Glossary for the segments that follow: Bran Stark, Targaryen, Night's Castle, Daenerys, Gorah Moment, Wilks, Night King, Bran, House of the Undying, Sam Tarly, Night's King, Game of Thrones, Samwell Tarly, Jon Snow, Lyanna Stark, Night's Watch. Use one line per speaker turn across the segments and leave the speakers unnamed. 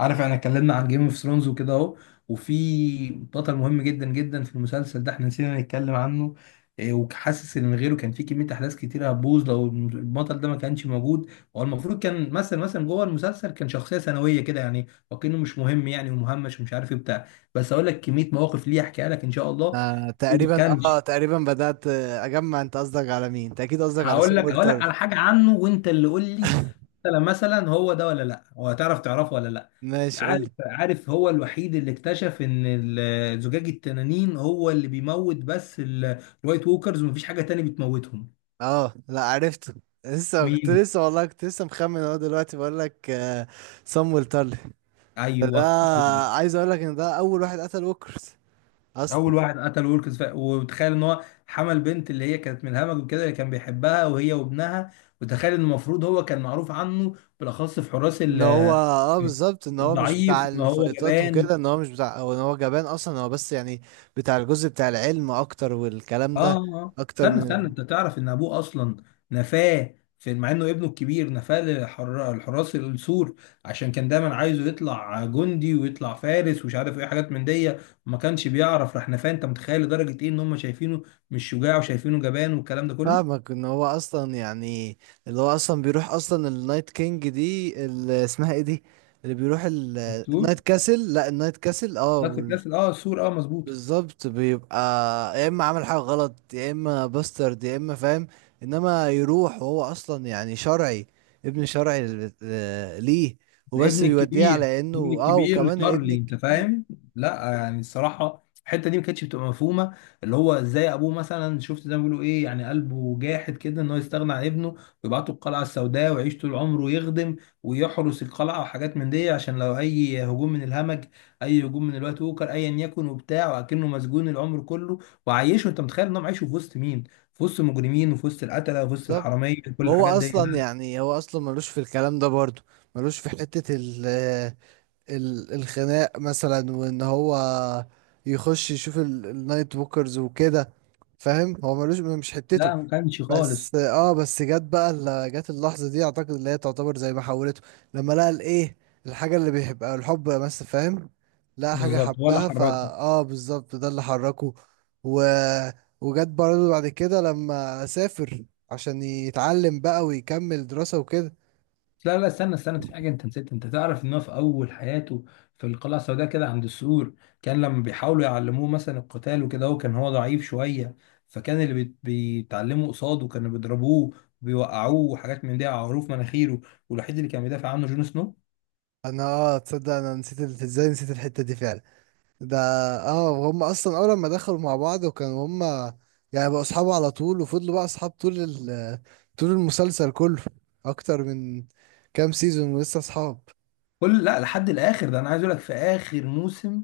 عارف احنا اتكلمنا عن جيم اوف ثرونز وكده اهو. وفي بطل مهم جدا في المسلسل ده احنا نسينا نتكلم عنه. إيه، وحاسس ان من غيره كان في كميه احداث كتيره هتبوظ لو البطل ده ما كانش موجود. هو المفروض كان مثلا جوه المسلسل كان شخصيه ثانويه كده، يعني وكانه مش مهم، يعني ومهمش ومش عارف ايه بتاع. بس اقول لك كميه مواقف ليه احكيها لك ان شاء الله.
تقريبا
كان،
تقريبا بدأت اجمع، انت قصدك على مين؟ انت اكيد قصدك على
هقول
سيم
لك هقول لك
وورتر.
على حاجه عنه وانت اللي قول لي. مثلا هو ده ولا لا، هو هتعرف تعرفه ولا لا؟
ماشي، قول لي.
عارف هو الوحيد اللي اكتشف ان زجاج التنانين هو اللي بيموت بس الوايت ووكرز، ومفيش حاجه تاني بتموتهم.
اه لا، عرفته. لسه كنت،
مين؟
لسه والله كنت لسه مخمن اهو، دلوقتي بقول لك سام تارلي.
ايوه
ده
هو ده.
عايز اقول لك ان ده اول واحد قتل ووكرز
اول
اصلا.
واحد قتل ويلكس، وتخيل ان هو حمل بنت، اللي هي كانت من الهمج وكده، اللي كان بيحبها، وهي وابنها. وتخيل ان المفروض هو كان معروف عنه بالاخص في حراس
ان هو اه بالظبط ان هو مش بتاع
ضعيف، ان هو
الفايتات
جبان.
وكده، ان هو مش بتاع، او ان هو جبان اصلا، هو بس يعني بتاع الجزء بتاع العلم اكتر والكلام
اه
ده،
اه.
اكتر
استنى
من.
انت تعرف ان ابوه اصلا نفاه، في مع انه ابنه الكبير نفاه الحراس السور، عشان كان دايما عايزه يطلع جندي ويطلع فارس ومش عارف ايه حاجات من دي. ما كانش بيعرف، راح نفاه. انت متخيل لدرجه ايه ان هم شايفينه مش شجاع وشايفينه جبان والكلام ده كله؟
فاهمك، ان هو اصلا يعني اللي هو اصلا بيروح اصلا النايت كينج دي، اللي اسمها ايه دي، اللي بيروح
السور،
النايت كاسل، لا النايت كاسل اه،
نفس الكاس. اه السور، اه مظبوط.
بالظبط. بيبقى يا اما عمل حاجه غلط، يا اما باسترد، يا اما فاهم. انما يروح وهو اصلا يعني شرعي، ابن شرعي ل ليه، وبس
الابن
بيوديه
الكبير،
على انه
الابن
اه،
الكبير
وكمان الابن
لتارلي، انت
الكبير.
فاهم؟ لا يعني الصراحه الحته دي ما كانتش بتبقى مفهومه. اللي هو ازاي ابوه، مثلا شفت زي ما بيقولوا ايه، يعني قلبه جاحد كده ان هو يستغنى عن ابنه، ويبعته القلعه السوداء ويعيش طول عمره يخدم ويحرس القلعه وحاجات من دي، عشان لو اي هجوم من الهمج، اي هجوم من الوقت اوكر ايا يكن وبتاع، وكأنه مسجون العمر كله. وعايشه، انت متخيل ان هو عايشه في وسط مين؟ في وسط المجرمين وفي وسط القتله وفي وسط
بالظبط.
الحراميه، كل
وهو
الحاجات دي.
اصلا
لا
يعني هو اصلا ملوش في الكلام ده برضه، ملوش في حته الخناق مثلا، وان هو يخش يشوف النايت ووكرز وكده. فاهم، هو ملوش، مش حتته.
لا ما كانش خالص.
بس اه، بس جت بقى جت اللحظة دي، اعتقد اللي هي تعتبر زي ما حولته، لما لقى الايه، الحاجة اللي بيحبها، الحب بس فاهم، لقى حاجة
بالظبط ولا
حبها فا
حركه.
اه بالظبط، ده اللي حركه. و... وجت برضه بعد كده لما سافر عشان يتعلم بقى ويكمل دراسة وكده.
لا استنى، في حاجة انت نسيت. انت تعرف ان هو في اول حياته في القلعة السوداء كده عند السور، كان لما بيحاولوا يعلموه مثلا القتال وكده، هو كان ضعيف شوية، فكان اللي بيتعلموا قصاده كانوا بيضربوه وبيوقعوه وحاجات من دي على عروف مناخيره، والوحيد اللي كان بيدافع عنه جون سنو.
انا اه، تصدق انا نسيت ازاي نسيت الحتة دي فعلا. ده اه، هم اصلا اول ما دخلوا مع بعض وكانوا هم يعني بقوا اصحاب على طول، وفضلوا بقى اصحاب طول طول المسلسل كله، اكتر من كام سيزون ولسه اصحاب.
كل، لا لحد الاخر ده. انا عايز اقول لك في اخر موسم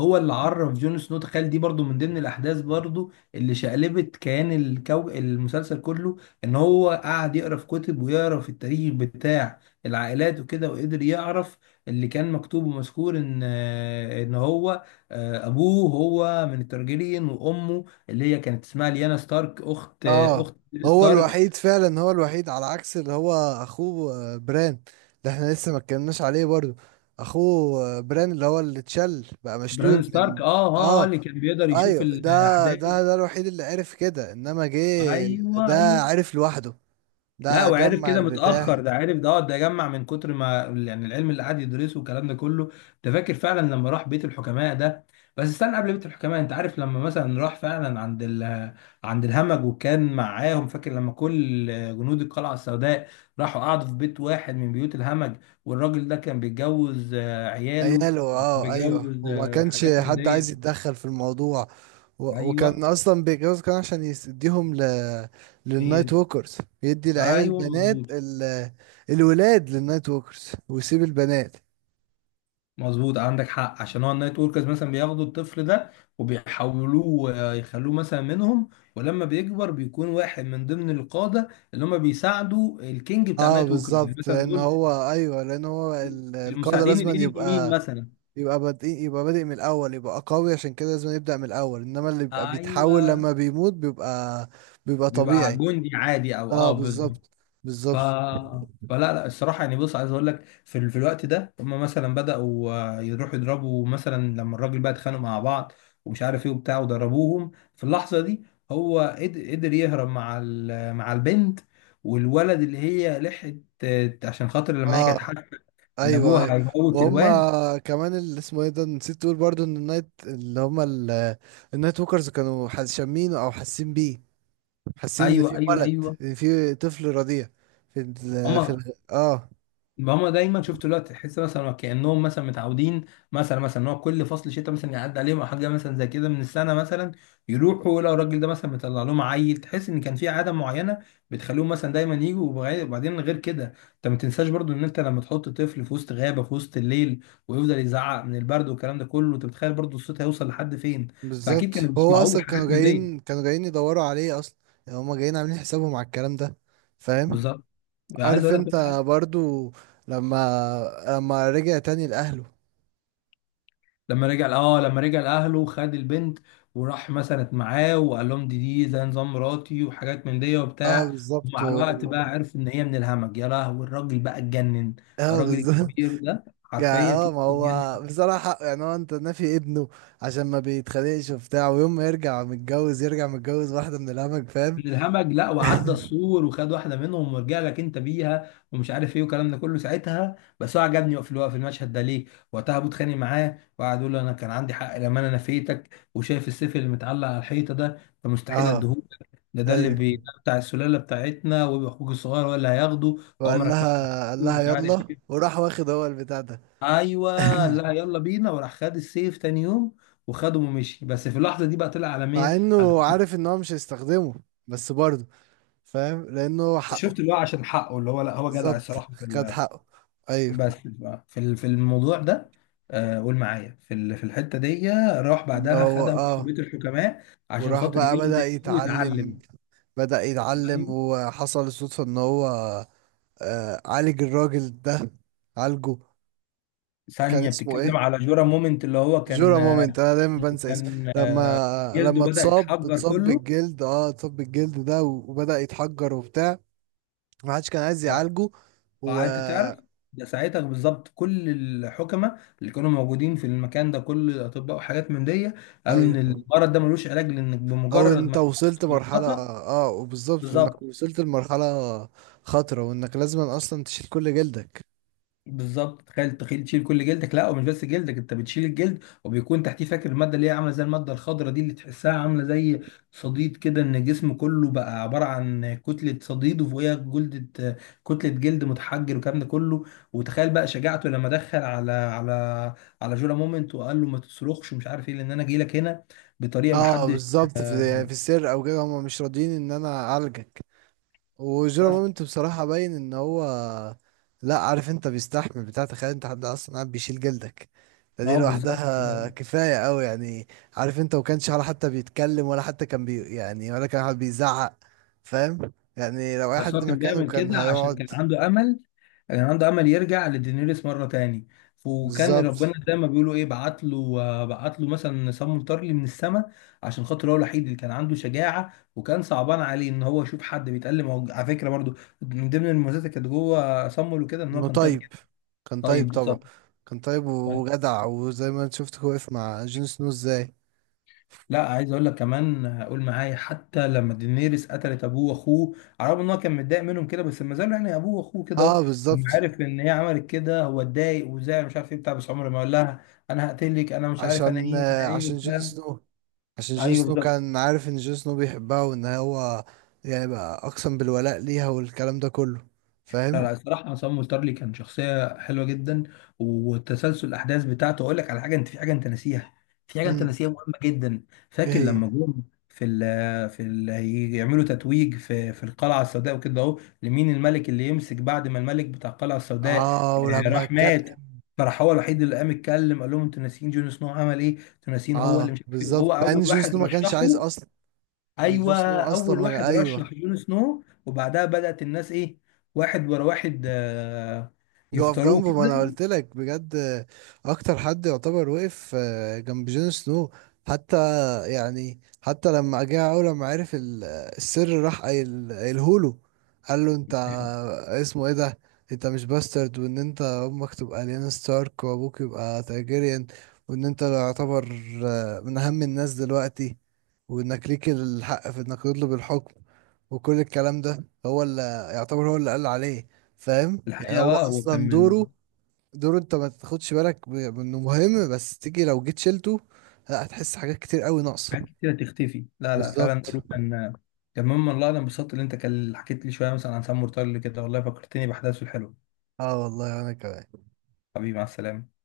هو اللي عرف جون سنو. تخيل دي برضو من ضمن الاحداث برضو اللي شقلبت كيان المسلسل كله. ان هو قعد يقرا في كتب ويقرا في التاريخ بتاع العائلات وكده، وقدر يعرف اللي كان مكتوب ومذكور ان ان هو ابوه هو من الترجيريين، وامه اللي هي كانت اسمها ليانا ستارك، اخت
اه
اخت
هو
ستارك.
الوحيد فعلا، هو الوحيد على عكس اللي هو اخوه بران. ده احنا لسه ما اتكلمناش عليه برضو. اخوه بران، اللي هو اللي اتشل بقى، مشلول
بران ستارك،
من.
اه اه،
اه
اللي كان بيقدر يشوف
ايوه، ده
الاحداث.
ده ده الوحيد اللي عرف كده انما جه.
ايوه ايوه.
ده عرف لوحده،
لا
ده
وعرف
جمع
كده
البتاع.
متأخر، ده عرف ده ده جمع من كتر ما يعني العلم اللي قعد يدرسه والكلام ده كله. ده فاكر فعلا لما راح بيت الحكماء ده. بس استنى، قبل بيت الحكماء انت عارف لما مثلا راح فعلا عند ال، عند الهمج وكان معاهم؟ فاكر لما كل جنود القلعة السوداء راحوا قعدوا في بيت واحد من بيوت الهمج، والراجل ده كان بيتجوز عياله،
عياله اه ايوه،
بيتجوز
وما كانش
حاجات من
حد عايز
دي.
يتدخل في الموضوع. و... وكان
ايوه
اصلا بيتجوز، كان عشان يديهم ل...
هي
للنايت
دي.
ووكرز. يدي العيال
ايوه
البنات
مظبوط.
ال... الولاد للنايت ووكرز، ويسيب البنات.
مظبوط عندك حق، عشان هو النايت وركرز مثلا بياخدوا الطفل ده وبيحولوه يخلوه مثلا منهم، ولما بيكبر بيكون واحد من ضمن القادة اللي هم بيساعدوا الكينج بتاع
اه
النايت وركرز، يعني
بالظبط،
مثلا
لان
دول
هو ايوه، لان هو ال... القاده
المساعدين،
لازم
الايد اليمين
يبقى،
مثلا.
يبقى بادئ، يبقى بادئ من الاول، يبقى قوي، عشان كده لازم يبدأ من الاول. انما اللي بيبقى بيتحول
ايوه،
لما بيموت بيبقى، بيبقى
بيبقى
طبيعي.
جندي عادي، او
اه
اه بالظبط.
بالظبط،
ف،
بالظبط.
فلا لا الصراحه، يعني بص عايز اقول لك في, في الوقت ده هم مثلا بداوا يروحوا يضربوا، مثلا لما الراجل بقى اتخانقوا مع بعض ومش عارف ايه وبتاع، وضربوهم. في اللحظه دي هو قدر يهرب مع مع البنت والولد، اللي هي لحقت عشان خاطر لما هي كانت
اه
حاسه ان
ايوه ايوه.
ابوها هيموت
وهم
الواد.
كمان، اللي اسمه ايه ده نسيت تقول برضو، ان النايت اللي هم النايت ووكرز كانوا حاس-، شامينه او حاسين بيه، حاسين ان
ايوه
في
ايوه
ولد،
ايوه
ان في طفل رضيع في ال، في
هم،
ال اه.
هما دايما، شفت دلوقتي تحس مثلا كانهم مثلا متعودين، مثلا ان هو كل فصل شتاء مثلا يعدي عليهم او حاجه مثلا زي كده من السنه مثلا، يروحوا لو الراجل ده مثلا مطلع لهم عيل. تحس ان كان في عاده معينه بتخليهم مثلا دايما يجوا، وبعدين غير كده. انت ما تنساش برضو ان انت لما تحط طفل في وسط غابه في وسط الليل ويفضل يزعق من البرد والكلام ده كله، انت بتخيل برضو الصوت هيوصل لحد فين. فاكيد
بالظبط،
كانوا
هو
بيسمعوه،
اصلا كانوا
حاجات من دي.
جايين، كانوا جايين يدوروا عليه اصلا. يعني هم جايين عاملين حسابهم على الكلام ده، فاهم.
بالظبط. عايز
عارف
اقول لك،
انت، برضو لما، لما رجع تاني لاهله.
لما رجع، اه لما رجع لاهله خد البنت وراح مثلا معاه وقال لهم دي، دي زي نظام مراتي وحاجات من دي
اه
وبتاع.
بالظبط
ومع الوقت
و-.
بقى عرف ان هي من الهمج، يا لهوي الراجل بقى اتجنن،
اه
الراجل
بالظبط.
الكبير ده
يعني
حرفيا
اه،
كده
ما
اتجنن.
هو بصراحة يعني هو، انت نافي ابنه عشان ما بيتخانقش وبتاع، ويوم ما يرجع متجوز، يرجع متجوز واحدة من الهمج، فاهم.
من الهمج، لا وعدى السور وخد واحده منهم ورجع لك انت بيها ومش عارف ايه والكلام ده كله. ساعتها بس هو عجبني في الوقت، في المشهد ده ليه. وقتها ابو اتخانق معاه وقعد يقول له انا كان عندي حق لما انا نفيتك، وشايف السيف اللي متعلق على الحيطه ده، فمستحيل
اه
اديهولك. ده ده اللي بي...
ايوه.
ده بتاع السلاله بتاعتنا، ويبقى اخوك الصغير هو اللي هياخده.
وقال
عمرك ما هتشوفه،
لها، قال لها
مش عارف
يلا،
ايه.
وراح واخد هو البتاع ده.
ايوه قال لها يلا بينا، وراح خد السيف تاني يوم وخده ومشي. بس في اللحظه دي بقى طلع على
مع
مين، على
انه
مين.
عارف ان هو مش هيستخدمه، بس برضه فاهم، لانه هو حقه.
شفت اللي هو عشان حقه، اللي هو لا هو جدع
بالظبط،
الصراحه.
خد حقه. ايوه.
بس بقى في في الموضوع ده، قول معايا في في الحته دي. راح
ان
بعدها
هو
خدها
اه.
وحبيت الحكماء عشان
وراح
خاطر
بقى بدأ
يخدم فيه
يتعلم،
ويتعلم.
بدأ يتعلم،
فاهم؟
وحصل الصدفة ان هو آه عالج الراجل ده، عالجه. كان
ثانيه
اسمه
بتتكلم
ايه؟
على جورا مومنت، اللي هو
جورا
كان،
مومنت، انا دايما
اللي
بنسى اسمه
كان
لما،
جلده
لما
بدا
اتصاب،
يتحجر
اتصاب
كله.
بالجلد اه، اتصاب بالجلد ده و-، وبدأ يتحجر وبتاع، ما حدش كان عايز يعالجه و.
انت تعرف، ده ساعتها بالظبط كل الحكماء اللي كانوا موجودين في المكان ده، كل الاطباء وحاجات من دي، قالوا ان
ايوه
المرض ده ملوش علاج، لانك
او
بمجرد
انت
ما يحصل
وصلت مرحلة،
بالخطا.
اه وبالظبط، وانك
بالظبط.
وصلت لمرحلة خطرة، وانك لازم اصلا تشيل كل جلدك.
بالظبط، تخيل تشيل كل جلدك. لا ومش بس جلدك، انت بتشيل الجلد وبيكون تحتيه، فاكر الماده اللي هي عامله زي الماده الخضراء دي اللي تحسها عامله زي صديد كده، ان الجسم كله بقى عباره عن كتله صديد وفوقيها جلدة، كتله جلد متحجر والكلام ده كله. وتخيل بقى شجاعته لما دخل على على جولا مومنت وقال له ما تصرخش ومش عارف ايه، لان انا جاي لك هنا بطريقه ما
اه
حدش.
بالظبط، في يعني في السر او كده هم مش راضيين ان انا اعالجك. وجيرو
بس
مومنت بصراحة باين ان هو، لا عارف انت بيستحمل بتاع، تخيل انت حد اصلا قاعد بيشيل جلدك، ده دي
اه بالظبط.
لوحدها كفاية قوي يعني. عارف انت، وكانش ولا حتى بيتكلم، ولا حتى كان بي يعني، ولا كان حد بيزعق، فاهم يعني لو اي
بس
حد
هو كان
مكانه
بيعمل
كان
كده عشان كان
هيقعد.
عنده امل، كان عنده امل يرجع لدينيريس مره تاني. وكان ربنا
بالظبط،
زي ما بيقولوا ايه بعت له مثلا سم مطرلي من السماء، عشان خاطر هو الوحيد اللي كان عنده شجاعه، وكان صعبان عليه ان هو يشوف حد بيتألم. هو على فكره برضو من ضمن المميزات اللي كانت جوه سمو له كده، ان هو
انه
كان طيب جدا.
طيب، كان
طيب
طيب طبعا،
بالظبط.
كان طيب وجدع، وزي ما انت شفت هو واقف مع جون سنو ازاي.
لا عايز اقول لك كمان، قول معايا حتى لما دينيريس قتلت ابوه واخوه، على الرغم ان هو كان متضايق منهم كده، بس ما زالوا يعني ابوه واخوه كده أهو.
اه
لما
بالظبط،
عارف ان هي عملت كده، هو اتضايق وزعل مش عارف ايه بتاع، بس عمره ما قال لها انا هقتلك انا مش عارف انا
عشان
ايه انا ايه
عشان جون
بتاع.
سنو، عشان جون
ايوه
سنو
بالظبط.
كان عارف ان جون سنو بيحبها، وان هو يعني بقى اقسم بالولاء ليها والكلام ده كله،
لا
فاهم.
لا الصراحة، عصام مولترلي كان شخصية حلوة جدا، وتسلسل الأحداث بتاعته. أقول لك على حاجة أنت، في حاجة أنت ناسيها، في حاجة أنت
امم،
ناسيها مهمة جدا.
ايه
فاكر
هي؟
لما جم في في ال، يعملوا تتويج في في القلعة السوداء وكده أهو، لمين الملك اللي يمسك بعد ما الملك بتاع القلعة السوداء
اه ولما
راح
اتكلم.
مات؟ فراح هو الوحيد اللي قام اتكلم، قال لهم أنتوا ناسيين جون سنو عمل إيه؟ أنتوا ناسيين هو اللي
اه
مش عارف إيه،
بالظبط،
وهو
مع ان
أول
جون
واحد
سنو ما كانش عايز
رشحه.
اصلا، يعني جون
ايوه
سنو اصلا
اول
ما
واحد رشح
ايوه،
جون سنو، وبعدها بدأت الناس ايه، واحد ورا واحد،
يقف
يختاروه
جنبه، ما انا
كده.
قلت لك بجد اكتر حد يعتبر وقف جنب جون سنو. حتى يعني حتى لما جه اول، لما عرف السر، راح قايلهوله، قال له انت، اسمه ايه ده، انت مش باسترد، وان انت امك تبقى ليانا ستارك، وابوك يبقى تاجيريان، وان انت يعتبر من اهم الناس دلوقتي، وانك ليك الحق في انك تطلب الحكم، وكل الكلام ده هو اللي يعتبر هو اللي قال عليه، فاهم يعني
الحقيقه
هو
اه هو كان
اصلا
من،
دوره، دوره انت ما تاخدش بالك انه مهم، بس تيجي لو جيت شلته لا، هتحس حاجات كتير قوي ناقصه.
حاجات كتيره تختفي. لا لا فعلا
بالظبط.
دوره كان، كان مما الله. انا انبسطت اللي انت كان حكيت لي شويه مثلا عن سام مرتضى كده، والله فكرتني باحداثه الحلوه.
اه والله انا كمان.
حبيبي مع السلامه.